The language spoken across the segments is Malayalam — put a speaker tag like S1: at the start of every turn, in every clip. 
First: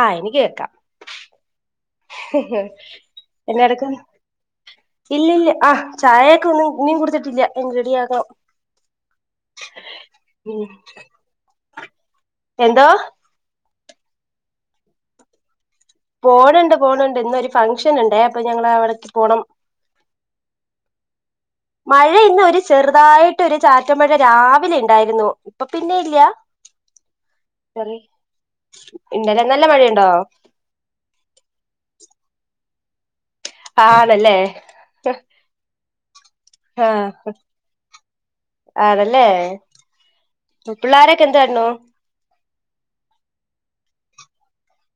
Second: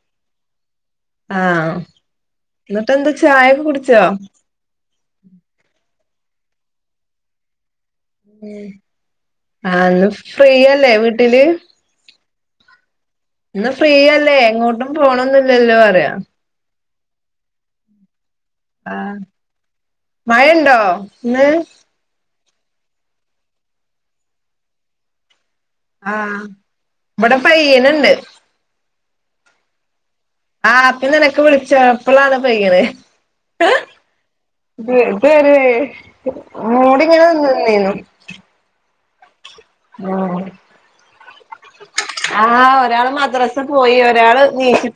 S1: ആ എനിക്ക്കേക്കാം
S2: ആഹ എന്നിട്ട് എന്താ ചായക്കെ കുടിച്ചോ
S1: ഇല്ലല്ല ആ് ചായയൊക്കെ ഒന്നും നീം കൊടുത്തിട്ടില്ല എന്ത്
S2: ഉ ആ ഇന്ന്
S1: ഉം
S2: ഫ്രീയല്ലേ വീട്ടില്
S1: എന്തോ
S2: ഇന്ന് ഫ്രീ അല്ലേ എങ്ങോട്ടും പോണംന്നില്ലല്ലോ
S1: പോണണ്ട് പോണണ്ട് ഇന്നൊരു ഫംഗഷൻ ഉണ്ടേ അപ്പൊ ഞങ്ങ അവിടക്ക്
S2: ആഹ്
S1: പോണം
S2: മഴയുണ്ടോ ഇന്ന്
S1: മഴ ഇന്ന് ഒരു ചെറുതായിട്ട് ഒരു ചാറ്റമഴ രാവിലെ ഉണ്ടായിരുന്നു അപ്പൊ പിന്നെ ഇല്ല
S2: ആഹ് ഇവിടെ പയ്യനുണ്ട്
S1: ഇന്നലെനല്ല മഴയുണ്ടോ
S2: ആഹ പിന്ന നിനക്ക് വിളിച്ചപ്പളാണ് പയ്യണ്
S1: ആണല്ലേ
S2: ബറ [inaudible]
S1: ആഹ്
S2: മൂടിങ്ങനെ നി നിന്നീര്ന്നേ നു
S1: അല്ലേ
S2: ആ ഒരാള് മദ്രസ് പോയി ഒരാള്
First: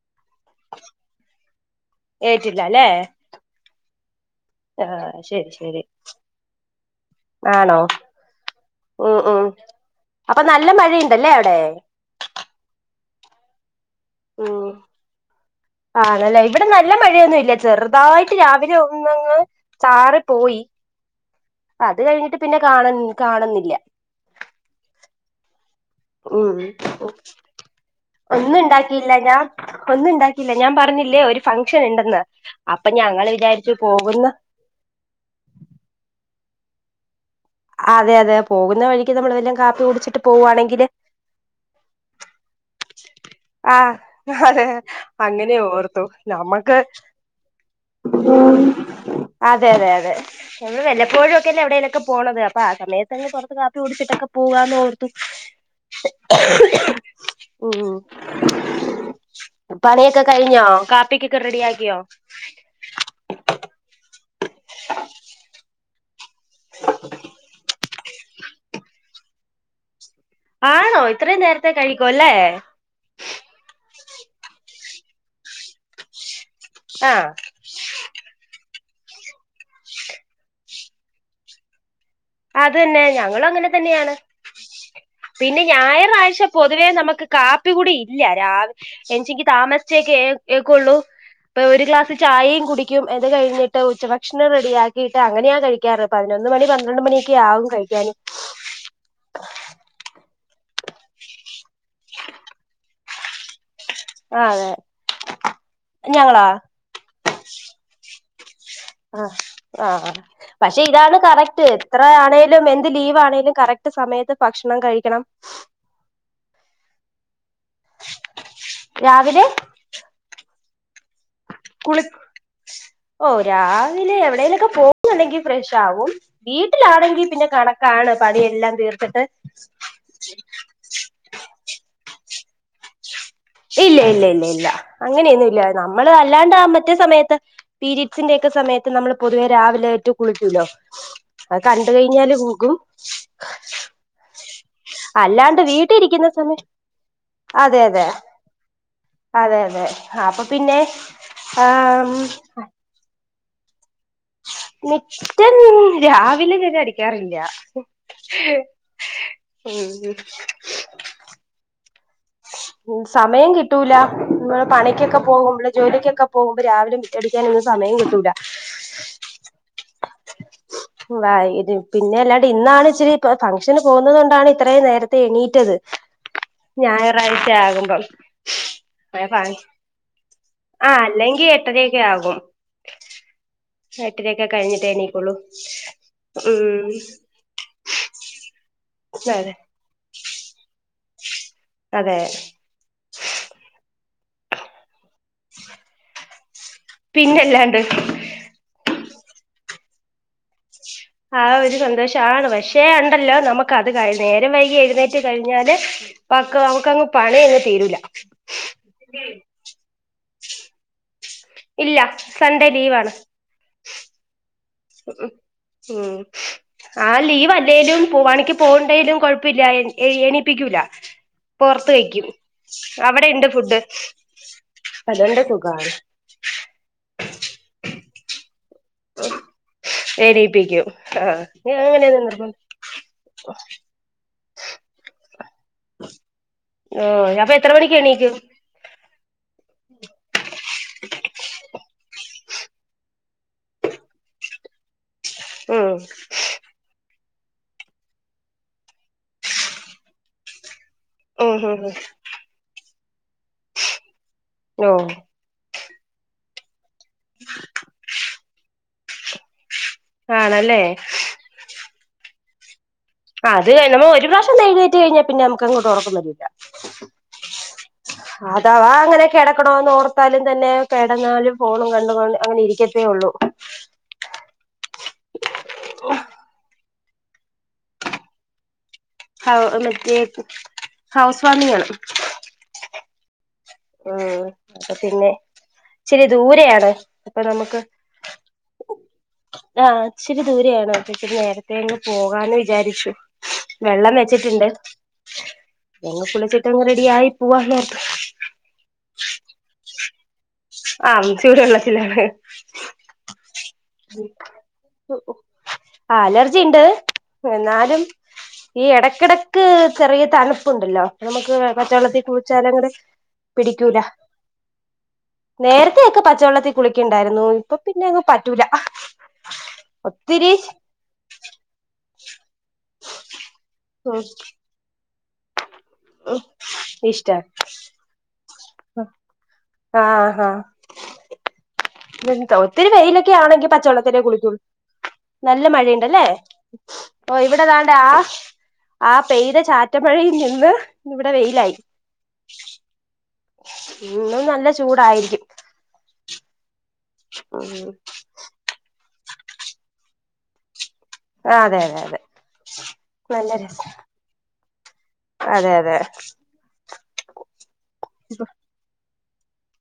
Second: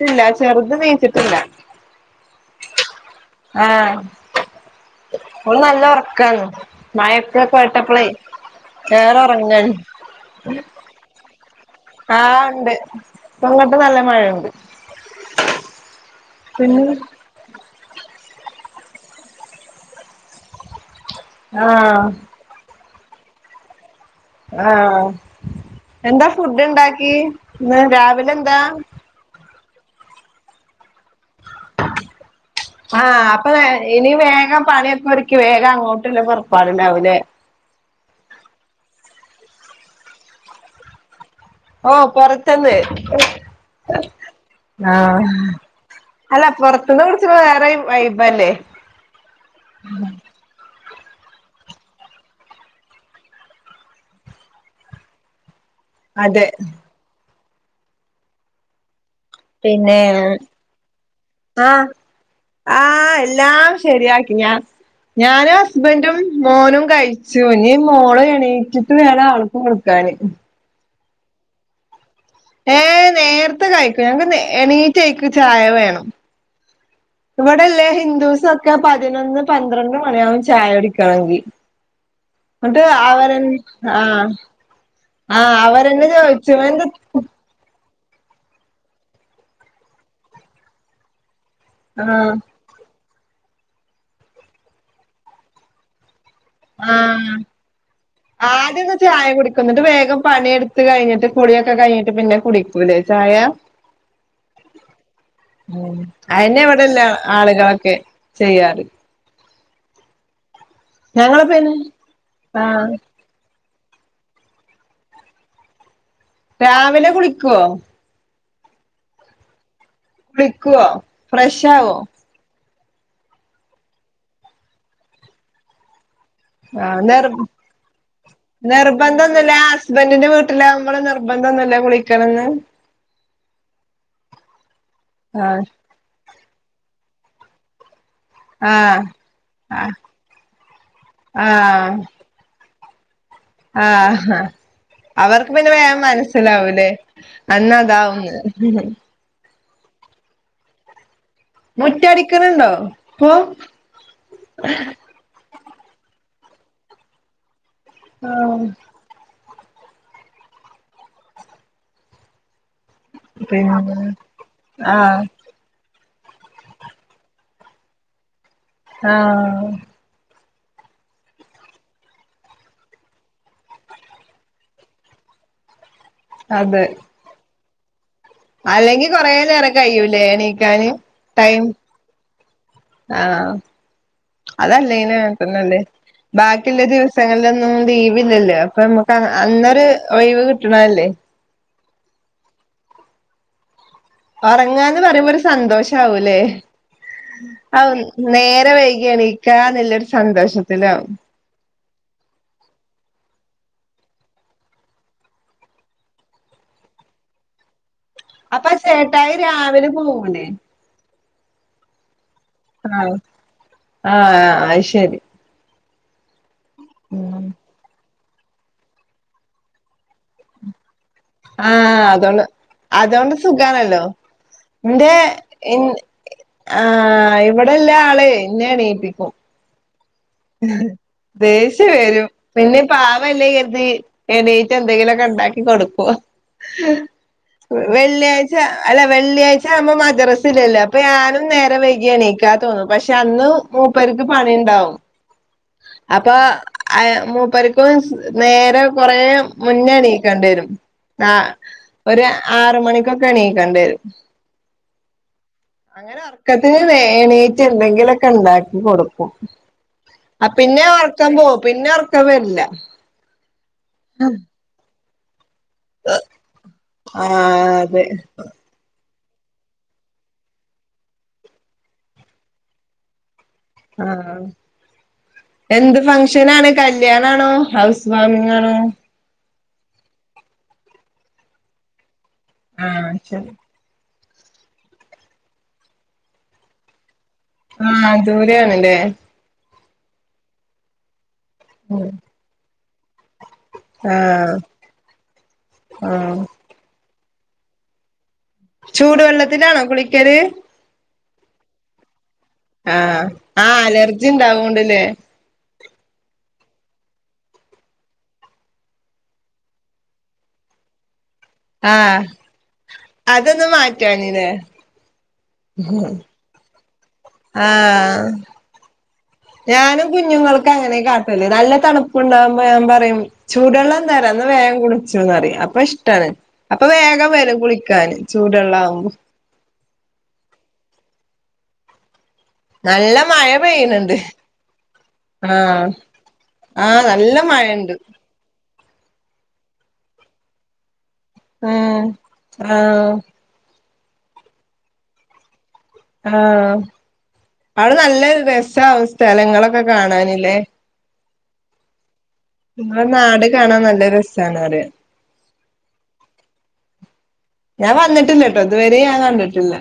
S2: ല്ല ചെറുത എനീച്ചിട്ടില്ല
S1: ഏറ്റില്ല അല്ലേ
S2: ആഹ
S1: ആഹ് ശരി ശരി
S2: ഓള്നല്ല ഉറക്കന്ന് മഴൊക്കെ
S1: ആണോ
S2: കേട്ടപ്പളേ വേറെ
S1: ഉം
S2: ഉറങ്ങ
S1: അപ്പൊ നല്ല മഴയുണ്ടല്ലേ അവിടെ
S2: ആഹ ഉണ്ട് ഇപ്പങ്ങട്ട് നല്ല മഴുണ്ട്
S1: ല്ല ഇവിടെ നല്ല മഴയൊന്നും ഇല്ല ചെറുതായിട്ട് രാവിലെ ഒന്നങ്ങ് ചാറിപോയി അത്
S2: ആഹ്
S1: കഴിഞ്ഞിട്ട് പിന്നെ കാണൻ കാണുന്നില്ല
S2: ആഹ എന്താ
S1: ഉം
S2: ഫുഡ് ഇണ്ടാക്കിന്ന് രാവിലെ
S1: ഒന്നും
S2: എന്താ
S1: ഉണ്ടാക്കിയില്ല ഞാൻ ഒന്നും ഉണ്ടാക്കില്ല ഞാൻ പറഞ്ഞ ഞങ്ങൾ
S2: ആഹ് അപ്പൊ
S1: വിചാരിച്ചു
S2: ഇനി
S1: പോകുന്ന
S2: വേഗം പണിയൊക്കെ ഒരുക്കി വേഗം അങ്ങോട്ടല്ല പുറ പാടണ്ടാവില്ലെ
S1: അതെ അതെ പോകുന്ന വഴിക്ക് നമ്മൾ വെല്ലാം കാപ്പി കുടിച്ചിട്ട് പോവുവാണെങ്കില്
S2: ഓപുറത്തന്ന്
S1: ആഹ് അതെ
S2: ആഹ
S1: അങ്ങനെ ഓർത്തു
S2: അല്ല
S1: നമ്മക്ക്
S2: പുറത്തന്ന് കുടിച്ച വേറെ വൈബല്ലേ
S1: അതെ അതെ അതെ നമ്മള് വല്ല പ്പോഴുംക്കെല്ലെ എവിടേലൊക്കെ പോണത് അപ്പൊ ആ സമയത്ത്ങ്ങ് പുറത്ത്ു കാപ്പി കുടിച്ചിട്ടൊക്കെ പോകാന്ന് ഓർത്തു
S2: അതെ
S1: ഉ
S2: പിന്നെ
S1: പണിയൊക്കെ കഴിഞ്ഞോ കാപ്പിക്കൊക്കെ റെഡിയ
S2: ആഹ്
S1: ആക്കിയോ
S2: ആഹ് എല്ലാം ശരിയാക്കി ഞാൻ ഞാനും ഹസ്ബൻറും മോനും കഴിച്ചു ഇനിമോള എണീച്ചിട്ട് വേണം ആൾക്ക് കൊടുക്കാന്
S1: ആണോ ഇത്രയും നേരത്തെ കഴിക്ക
S2: ഏഹ്
S1: ആഹ്
S2: ഇവിടെല്ലേ ഹിന്ദൂസ് ഒക്കെ പതിനൊന്ന് പന്ത്രണ്ട് മണിയാകും ചായ കുടിക്കണെങ്കി
S1: അത്
S2: എന്നിട്ട്
S1: തന്നെ
S2: അവരെ
S1: ഞങ്ങളും അങ്ങനെ തന്നെയാണ്
S2: ആഹ് ആഹ്
S1: പിന്നെ
S2: അവരെന്നെ
S1: ഞായറാഴ്ച
S2: ചോദിച്ചു എന്ത്
S1: പൊതുവേ നമുക്ക് കാപ്പികുടി ഇല്ല രാവിലെ എണീച്ചെങ്കി താമസിച്ചെക്കെ എഴുന്നേൽക്കുള്ളൂ അപ്പൊ ഒരു ഗ്ലാസ്‌
S2: ആഹ്
S1: ചായീം കുടി അത് കഴിഞ്ഞിട്ട് ഉച്ചഭക്ഷണം റെഡിയാക്കിയിട്ട് അങ്ങനെയാ കഴിക്കാറ് പതിനൊന്ന് മണി പന്ത്രണ്ട് മണി
S2: ആദ്യം ഒന്ന് ചായ കുടിക്കും ന്നിട്ട് വേഗം പണി യൊക്കെ കഴിഞ്ഞിട്ട് കുളിയൊക്കെ കഴിഞ്ഞിട്ട് പിന്നെ കുടിക്കും ലേ ചായ
S1: ആഹ് അതെ ഞങ്ങളാ
S2: അയന്നെ ഇവിടെല്ല ആളുകളൊക്കെ ചെയ്യാറ്
S1: ആഹ് ആഹ് ആ പക്ഷെ ഇതാണ്
S2: ഞങ്ങള്
S1: കറക്റ്റ്
S2: പിന്നെ
S1: എത്ര ആണേലും എന്ത്
S2: ആഹ്
S1: ലീവ് ആണേലും കറക്റ്റ് സമയത്ത് ഭക്ഷണം കഴിക്കണം
S2: രാവിലെ കുളിക്കോ
S1: രാവിലെ
S2: ക്കോ ഫ്രഷ് ആവോ
S1: ഓഹ് രാവിലെ എവിടേലൊക്കെ പോകുന്നുണ്ടെങ്കി ഫ്രഷ് ആവും
S2: ആഹ്
S1: വീട്ടിലാണെങ്കി
S2: നിർ
S1: പിന്നെ കണക്കാണ് പണി എല്ലാം തീർത്തിട്ട്
S2: നിർബന്ധൊന്നുല്ല തൊന്നുല്ല കുളിക്കണംന്ന്
S1: ഇല്ല ഇല്ല ഇല്ല ഇല്ല അങ്ങനെയൊന്നും ഇല്ല
S2: ആഹ്
S1: നമ്മള് അല്ലാണ്ട് ആ മറ്റേ സമയത്ത് പീരി ഡ്സിന്റെ ഒക്കെ സമയത്ത്
S2: ആഹ്
S1: നമ്മള് പൊതുവേ
S2: ആഹ്
S1: രാവിലേറ്റു കുളിക്കൂല്ലോ അത് കണ്ട് കഴിഞ്ഞാല് [unintelligible]
S2: ആ ഹാ അവർക്ക്
S1: അല്ലാണ്ട്
S2: പിന്നെ വേം
S1: വീട്ടിലിരിക്കുന്ന സമയം
S2: മനസ്സിലാവുല്ലേ അന്ന്
S1: അതെ അതെ
S2: അതാവുംന്ന്
S1: അതെ അതെ അപ്പൊ പിന്നെ ആം
S2: മുറ്റടിക്ക്ണ് ണ്ടോ ഇപ്പൊ
S1: മുറ്റം രാവിലെ ഞാന് അടിക്കാറില്ല
S2: ആഹ്
S1: ഉം ഉം ഉം സമയം
S2: പിന്നെ
S1: കിട്ടൂല നമ്മള്
S2: ആഹ്
S1: പണിക്കൊക്കെ പോകുമ്പള് ജോലിക്കൊക്കെ പോകുമ്പോ രാവിലെ മുറ്റടിക്കാനൊന്നും സമയം കിട്ടൂല
S2: ആഹ്
S1: വൈകിറ്റ് പിന്നെ അല്ലാണ്ട് ഇന്നാണ് ഇച്ചിരി പ്പൊ ഫംഗ്ഷന് പോകുന്നുന്നത് കൊണ്ടാണ് ഇത്രയും നേരത്തെ എണീറ്റത്
S2: അതെ
S1: ഞായറാഴ്ച്ചയാകുമ്പം
S2: അല്ലെങ്കി കൊറേ നേരം കയ്യുല്ലെ എണീക്കാന്
S1: ആ അല്ലെങ്കി
S2: ടൈം
S1: എട്ടരയൊക്കെ ആകും
S2: ആഹ്
S1: എട്ടരയൊക്കെ കഴിഞ്ഞിട്ടേ
S2: അതല്ലെങ്കിലും
S1: എണീക്കുള്ളൂ
S2: അങ്ങനത്തന്നെല്ലേ ബാക്കിയുള്ള
S1: ഉം
S2: ദിവസങ്ങളിലൊന്നും ലീവില്ലല്ലോ അപ്പൊ നമുക്ക്
S1: അതെ
S2: അന്നൊരു ഒഴിവ് കിട്ടണതല്ലേ
S1: അതെ
S2: ഒറങ്ങാന്ന് പറയുമ്പോ ഒരു സന്തോഷാവുല്ലേ
S1: പിന്നല്ലാണ്ട്
S2: ഔ നേരം വൈ കി എണിക്കാന്നുള്ളൊരു സന്തോഷത്തിനാവും
S1: ആ ഒരു സന്തോഷാണ് പക്ഷേ ഉണ്ടല്ലോ നമുക്കത് കഴി നേരം വൈകി എഴുന്നേറ്റ് കഴിഞ്ഞാല് പക്കാ നമ്മുക്കങ്ങ് പണിയങ്ങ് തീരൂല
S2: അപ്പ ചേട്ടായി രാവിലെ പോവൂലെ
S1: ഇല്ല സൺഡേ
S2: ആഹ്
S1: ലീവാണ്
S2: ആഹ് ആഹ് അത് ശരി
S1: ഉം ആഹ്
S2: ഉം
S1: ലീവല്ലേലും പു പണിക്ക് പോണുണ്ടേലും കൊഴപ്പവില്ല എണീ എണീപ്പിക്കൂല്ല
S2: ആഹ് അതോണ്ട് അതോണ്ട്
S1: ഇണ്ട് ഫുഡ്
S2: സുഖാണല്ലോ ഇന്റെ
S1: അതുകൊണ്ട്
S2: എൻ
S1: സുഖാണ്
S2: എ ആ ആഹ് ഇവിടെല്ല ആളുവെ എന്നെ എണീപ്പിക്കും
S1: എണീപ്പിക്കും ആ
S2: ദേഷ്യം
S1: അങ്ങനെയൊന്നും
S2: വരും
S1: നിർബന്ധ
S2: പിന്നെ പാവല്ലേ കരുതി എണീറ്റെന്തെങ്കിലുവൊ ക്കെ ഉണ്ടാക്കി കൊടുക്കുവാ
S1: ഓ അപ്പൊ എത്ര മണിക്ക് എണീക്കും
S2: വെള്ളിയാഴ്ച്ച അല്ല വെള്ളിയാഴ്ച്ച ആവുമ്പോ മദ്രസയില്ലല്ലൊ അപ്പൊ ഞാനും നേരം വൈകിയെണീക്കാ തോന്നും പക്ഷെ അന്ന് മൂപ്പർക്ക് പണി ഉണ്ടാവും
S1: ഉം
S2: അപ്പൊ [unintelligible] മൂപ്പർക്ക് നേരെ കൊറേ മുന്നെ എണീക്കണ്ടെ വരും ആ
S1: ഉം ഉം
S2: ഒരു ആറു മണിക്കൊക്കെ എണീക്കേണ്ടി വരും
S1: ഓ
S2: അങ്ങനെ ഉറക്കത്തിന് വേണീറ്റ് എണ്ടെങ്കിലൊക്കെ ഉണ്ടാക്കി കൊടുക്കും ആ പിന്നെ
S1: ആണല്ലേ
S2: ഉറക്കും പോ പിന്നെ ഉറക്കും വരില്ല.
S1: അത് നമ്മ ഒരു പ്രാവശ്യം ഒന്ന് എഴുന്നേറ്റു കഴിഞ്ഞാൽ പിന്നെ ങ്ങോട്ട് ഉറക്കവരുല്ല
S2: ആ അതെ
S1: അതാവാ അങ്ങനെ കിടക്കണോന്ന് ഓർത്താലും തന്നെ കിടന്നാലും ഫോണും കണ്ടണ്ട് അങ്ങനെ ഇരിക്കത്തേ ഉള്ളൂ
S2: ആ എന്ത് ഫംഗ്ഷനാണ് കൽ ല്ല്യണ ആണോ ഹൗസ് വാമിംഗ് ആണോ
S1: ഹൗ മറ്റേ ഹൗസ് വാമിങ്ങാണ്
S2: ആ ച്ചാ
S1: ഉം അപ്പ പിന്നെ ഇച്ചിരി ദൂരെ ആണ്
S2: ആ ദൂരെയാണ് ലെ
S1: ആ ഇച്ചിരി ദൂരെ ആണ് അപ്പ ഇച്ചിരി നേരത്തെ അങ്ങ് പോകാന്ന് വിചാരിച്ചു വെള്ളം വെച്ചിട്ട്
S2: ആഹ്
S1: ഇണ്ട് ഇനി
S2: ആഹ്
S1: കുളിച്ചിട്ടങ്ങ് റെഡി ആയി പൂവണം
S2: ചൂടുവെള്ളത്തിലാണോ കുളിക്കൽ
S1: ആ ചൂട് വെള്ളത്തിലാണ്
S2: ആ ആ അലർജി ഇണ്ടാവൊണ്ട് ലെ
S1: ജി ഇണ്ട് എന്നാലും ഈ എടക്ക് എടക്ക് ചെറിയ തണുപ്പുണ്ടല്ലോ നമുക്ക് പച്ച വെള്ളത്തി
S2: ആഹ്
S1: കുളിച്ചാലങ്ങനെ
S2: അതൊന്ന്
S1: പിടിക്കൂലാ
S2: മാറ്റാഞ്ഞില്ലേ
S1: നേരത്തെ ഒക്കെ പച്ചവെള്ളത്തിൽ കുളിക്ക ഇണ്ടായിരുന്നു ഇപ്പ പിന്നെ അങ്ങ്
S2: ആഹ്
S1: പ
S2: ഞാനും കുഞ്ഞുങ്ങൾക്ക് അങ്ങനെ കാട്ടൽ നല്ല തണു ണ്ടവുമ്പോ ഞൻ പറയും ചൂടെള്ളം
S1: ഉം
S2: തരാം ഇന്നാ വേം കുൾച്ചുന്ന് പറിം പ്പ ഇഷ്ടാണ്
S1: ഉം
S2: അപ്പ വേഗം വെറും കുളിക്കാന് ചൂ
S1: അ ആഹ ഇന്നെ തോ ഒത്തിരി
S2: നല്ല
S1: വെയിലൊക്കെ
S2: മഴ
S1: ആണെങ്കി
S2: പെയ്യ്ണ് ണ്ട്
S1: പച്ചവെള്ളത്തിലെ കുളിക്കൊ നല്ല മഴ
S2: ആഹ്
S1: ഇണ്ട് അല്ലേ
S2: ആഹ് നല്ല
S1: ഓ ഇവടെ താണ്ട്
S2: മഴണ്ട്
S1: ആ ആ പെയ്ത ചാറ്റൽ മഴയിംനിന്ന്
S2: ഉം ആ
S1: ഇന്നും നല്ല ചൂടായിരിക്കും
S2: ആ
S1: ഉം
S2: അയുടെ നല്ല രസാവും സ്ഥലങ്ങളൊക്കെ കാണാൻ ലെ
S1: അതെ അതെ അതെ
S2: ഇങ്ങളെ നാട്
S1: നല്ല
S2: കാണാൻ
S1: രസ
S2: നല്ല രസാണ് പറിയാ
S1: അതെ അതെ
S2: ഞാൻ വന്നിട്ടില്ലട്ടോ ഇത് വെരീം ഞാൻ കണ്ട്ട്ടില്ല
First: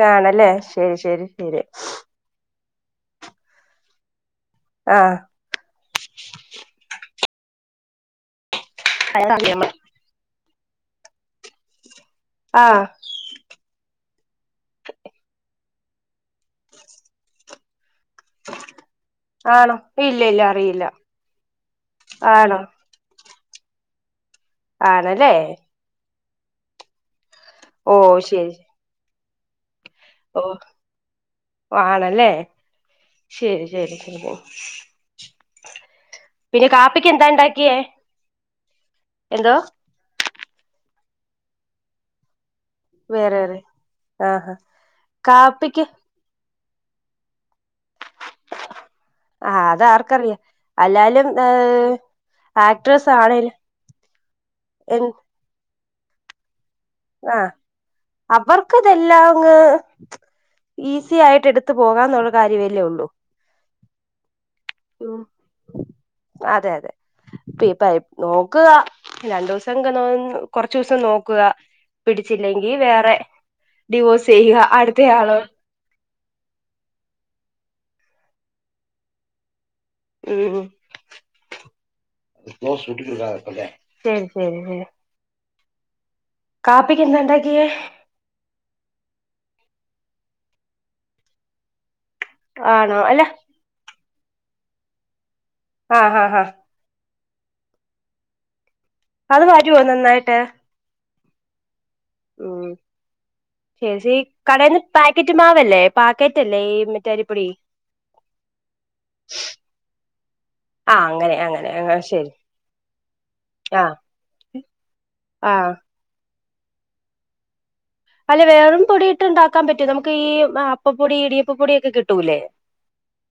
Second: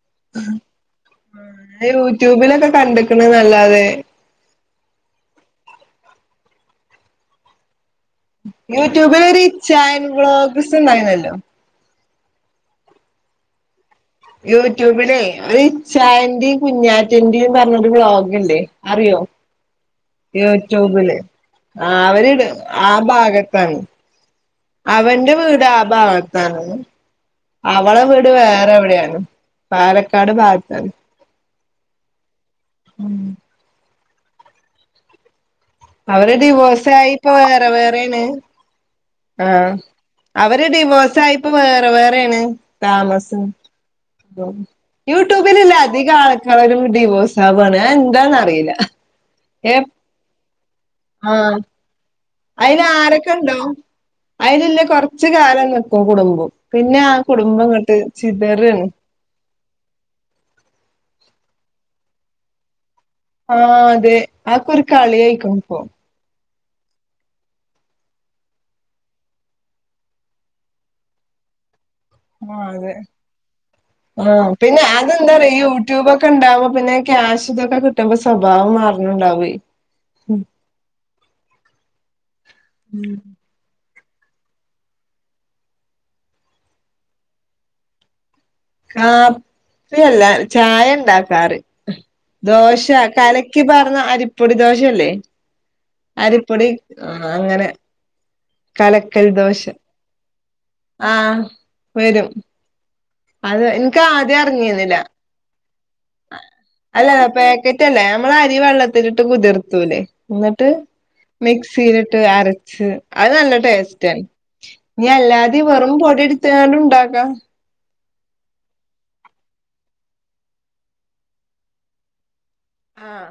S1: കാണല്ലേ ശരി ശരി ശരി
S2: യൂട്യൂബിലൊക്കെ കണ്ട്ക്ക്ണ്ന്ന് അല്ലാതെ
S1: ആ
S2: യൂട്യൂബിൽ ഒരു ഇച്ചായൻ വ്ളോഗ്സ് ഇണ്ടായിന്നല്ലോ
S1: ആ
S2: യൂട്യൂബിലെ ഒര് ഇച്ചായന്റിം കുഞ്ഞാറ്റന്റിം പർണ് ഒര് വ്ലോഗ് ഇല്ലേ അറിയോ
S1: ആണോ ഇല്ല ഇല്ല അറിയില്ല
S2: യൂട്യൂബ്ൽ അവര്
S1: ആണോ
S2: ആ ഭാഗ ത്താണ് അവന്റെ
S1: ആണല്ലേ
S2: വീട് ആ ഭാഗത്താണ്
S1: ഓ
S2: അവളെ വീട്
S1: ശരി
S2: വേറെ എവ്ടെയാണ് പാലക്കാട് ഭാഗത്താണ്
S1: ഓ ആണല്ലേ ശെരി ശെരി ശെരി
S2: അവര് ഡിവോഴ്സായിപ്പൊ വേറെ
S1: ഉണ്ടാക്കിയേ
S2: വേറേണ് ആ
S1: എന്തോ
S2: അവര് ഡിവോഴ്സായിപ്പോ വേറെ വേറെ ആണ്.
S1: വേറെ
S2: താമസം
S1: വേറെ ആഹ്
S2: ഇതും യൂട്യൂബ്ൽ ഇല്ലെ
S1: കാപ്പിക്ക്
S2: അധിക ആൾ ക്കാരും ഡിവോസാവാണ് അയെന്താന്ന് അറീല
S1: ആഹ്
S2: എ
S1: അതാർക്കറിയാം അല്ലാലും
S2: ആ
S1: ഏഹ്
S2: അയിൽ
S1: ആക്ട്രസ്
S2: ആരെക്കെ
S1: ആണേലും
S2: ഇണ്ടോ അയ്ൽ ഇല്ലെ കൊർച്ച് കാലം നിക്കും കുടുംബം പിന്നെ
S1: ആ
S2: കുടുംബം ഇങ്ങട്ട്
S1: അവർക്ക്
S2: ചിതറാണ്
S1: ഇതെല്ലാം അങ്ങ് ഈ സി ആയിട്ട് എട്ത്ത് പോകാന്നുള്ള കാര്യവല്ലേ ഒള്ളു
S2: ആ അതെ ആയൊക്കൊര് കളിയ്ക്ക്ണ് ഇപ്പൊ
S1: അതെ അതെ ഇപ്പയിപ്പ നോക്ക്കാ രണ്ടൂസുക്കെ നോ കൊർച്ചൂസം നോക്ക്കാ
S2: ആ അതെ ആ
S1: ഡിവോഴ്സ് ചെയ്യുക
S2: പിന്നെ
S1: അടുത്തയാള്
S2: അതെന്താറിയോ ഈ യൂട്യൂബ് ക്കെ ഉണ്ടാവുമ്പോ പിന്നെ ക്യാഷ് ഇതൊക്കെ കിട്ടുമ്പ സ്വഭാവം മാറെണണ്ടാവോയ്
S1: ഉം ഉം ഹലോ [unintelligible] ഉം ഉം ഉം കാപ്പിക്ക് എന്താണ്ടാക്കിയേ
S2: കാപ്പി അല്ല ചായ ഉണ്ടാക്കാറ് ദോശ
S1: ആണോ അല്ല
S2: കലക്കി പാർന്ന അരിപ്പൊടി ദോശല്ലേ
S1: ആഹ് ആഹ് ആഹ്
S2: അരിപ്പൊടി ആഹ് അങ്ങനെ കലക്കൽ
S1: അത്
S2: ദോശ
S1: വരുവോ നന്നായിട്ട്
S2: ആഹ് വെരും
S1: ശരിശരി കടേന്ന് പാക്കറ്റ് മാ
S2: അല്ലല്ല പാക്കറ്റ് അല്ല ഞമ്മളരി വെള്ളത്തിലിട്ട് കുതിർത്തൂലെ ന്നിട്ട്
S1: ആഹ് അങ്ങനെ അങ്ങനെ ആ
S2: മിക്സീലിട്ട്
S1: ശരി
S2: അരച്ച് അത് നല്ല
S1: ആഹ്
S2: ടെസ്റ്റാണ്. ഞ്ഞി അല്ലാതെ
S1: ആഹ്
S2: വെറും പൊടിടെ ത്താണ്ടു ണ്ടാക്കാ
S1: അല്ലെ വെറും പൊടി ഇട്ടുണ്ടാക്കാൻ പറ്റോ നമ്മക്ക് ഈ അപ്പപ്പൊടി, ഇടിയപ്പ പൊടിയൊക്കെ കിട്ടൂല്ലേ-
S2: ആഹ്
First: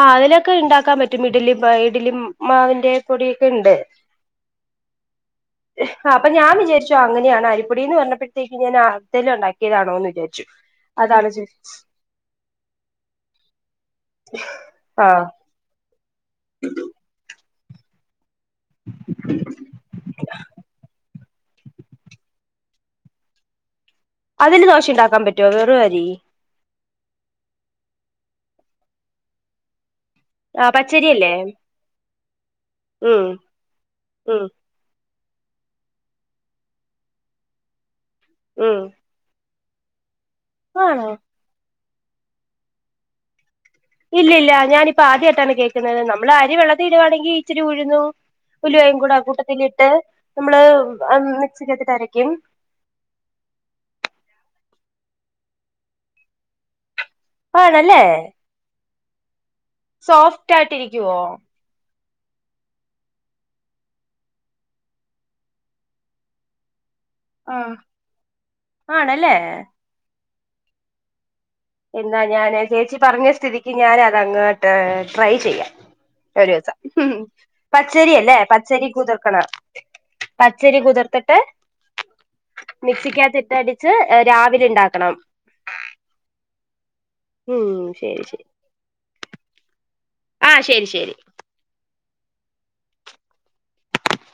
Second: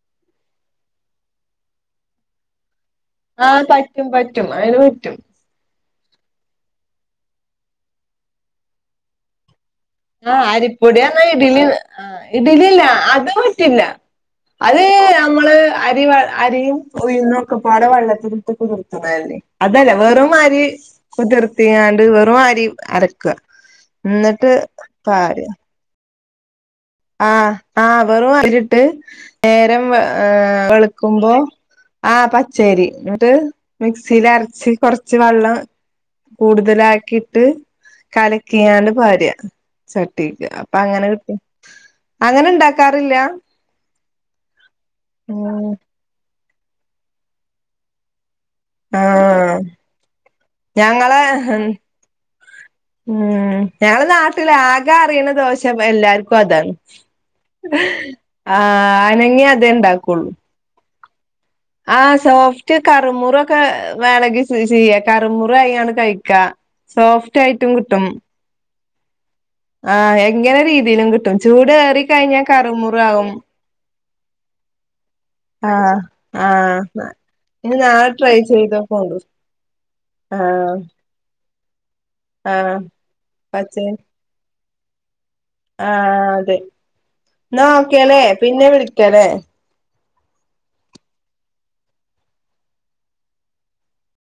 S1: ആഹ് അതിലൊക്കെ ഉണ്ടാക്കാൻ പറ്റും ഇഡ്ലി ഇഡ്ലിമാവിന്റെ
S2: ആഹ് പറ്റും പറ്റും അയ്ല് പറ്റും
S1: ആഹ് അപ്പഞാ വിചാരിച്ചു അങ്ങനെയാണ് അരിപ്പൊടി എന്ന് പറഞ്ഞപ്പോഴത്തേക്ക് ഞാൻ [unintelligible] ഒണ്ടാക്കി
S2: ആഹ് അരിപ്പൊടിറഞ്ഞ ഇഡ്ലി ആഹ് ഇഡ്ലി അല്ല അത് പറ്റില്ല. അതെ
S1: ആ
S2: നമ്മളെ അരി അരിയും ഉയ്ന്നൊക്കെപ്പാടെ വള്ളത്തില് [unintelligible] അതല്ല വെറും അരി കുതിർത്തിങ്ങാണ്ട് വെറും അരി അരക്ക ഇന്നട്ട്
S1: ണ്ടാക്കാം പറ്റോ വെറും അരി
S2: ആഹ് ആഹ് വെറും അരിട്ട് നേരം ഹ്
S1: ആ
S2: വെൾക്കുമ്പോ
S1: പച്ചരിയല്ലേ
S2: ആഹ് പച്ചരി
S1: ഉം
S2: ഇന്ന്ട്ട്
S1: ഉം
S2: മിക്സീലരച്ച് കൊർ ച്ച് വള്ളം കൂടുതലാക്കിട്ട്
S1: ഉം
S2: കലക്കിങ്ങാണ്ട് പാരാ ചട്ടിക്ക് അപ്പ അങ്ങനെ
S1: ആണോ
S2: കിട്ടും അങ്ങനെ ഇണ്ടാക്കാറില്ല?
S1: ഇല്ലല്ല ഞാനിപ്പ ആദ്യായിട്ടാണ് കേക്ന്നത് നമ്മള് അരി വെള്ളത്തിലിടുവാണെങ്കി ഇച്ചിരി ഉഴ്ന്നും ഉലുവയും കൂടെ ആ
S2: ആഹ്
S1: കൂട്ടത്തിലിട്ട് നമ്മള്
S2: ഞങ്ങളെ
S1: മിക്സിക്ക കത്തിട്ടരക്കും
S2: ഉം ഞങ്ങള് നാട്ടിലാ ആ കറീണ ദോശ എല്ലാർക്കും അതാണ് ആഹ് അനങ്ങിയാ അ
S1: സോഫ്റ്റായിട്ടിരിക്കുവോ?
S2: ആഹ് സോഫ്റ്റ് കറുമുറൊക്കെ വേണങ്കി ചെയ്യ കറുമുറു ആയാണ്ട് കഴിക്കാ
S1: ആ
S2: സോഫ്റ്റായിട്ടും കിട്ടും
S1: ആണല്ലേ
S2: ആഹ് എങ്ങനെ രീതിലും കിട്ടും ചൂട് ഏറി
S1: എന്നാ
S2: കഴിഞ്ഞാൽ
S1: ഞാന് ചേച്ചി
S2: കറുമുറു
S1: പറഞ്ഞ
S2: ആകും
S1: സ്ഥിതിക്ക് ഞാന് അതങ്ങോട്ട് ട്രൈ ചെയ്യാം
S2: ആഹ്
S1: ഒരൂസം
S2: ആഹ് ഇനി നാളെ ട്രൈ
S1: പച്ചരിയല്ലേ പച്ചരി
S2: ചെയ്തോക്കോണ്ടു
S1: കുതിർക്കണം
S2: ആഹ്
S1: പച്ചരി കുതിർത്ത്ട്ട്
S2: ആഹ്
S1: മിക്സിക്ക
S2: പച്ചേ
S1: കത്തിട്ടടിച്ച് രാ ര് ഇണ്ടാക്കണം
S2: ആഹ് അതെ എന്നാ
S1: ഉം
S2: ഓക്കെ ലെ പിന്നെ വിളിക്കലെ
S1: ആഹ് ശെരി ശെരി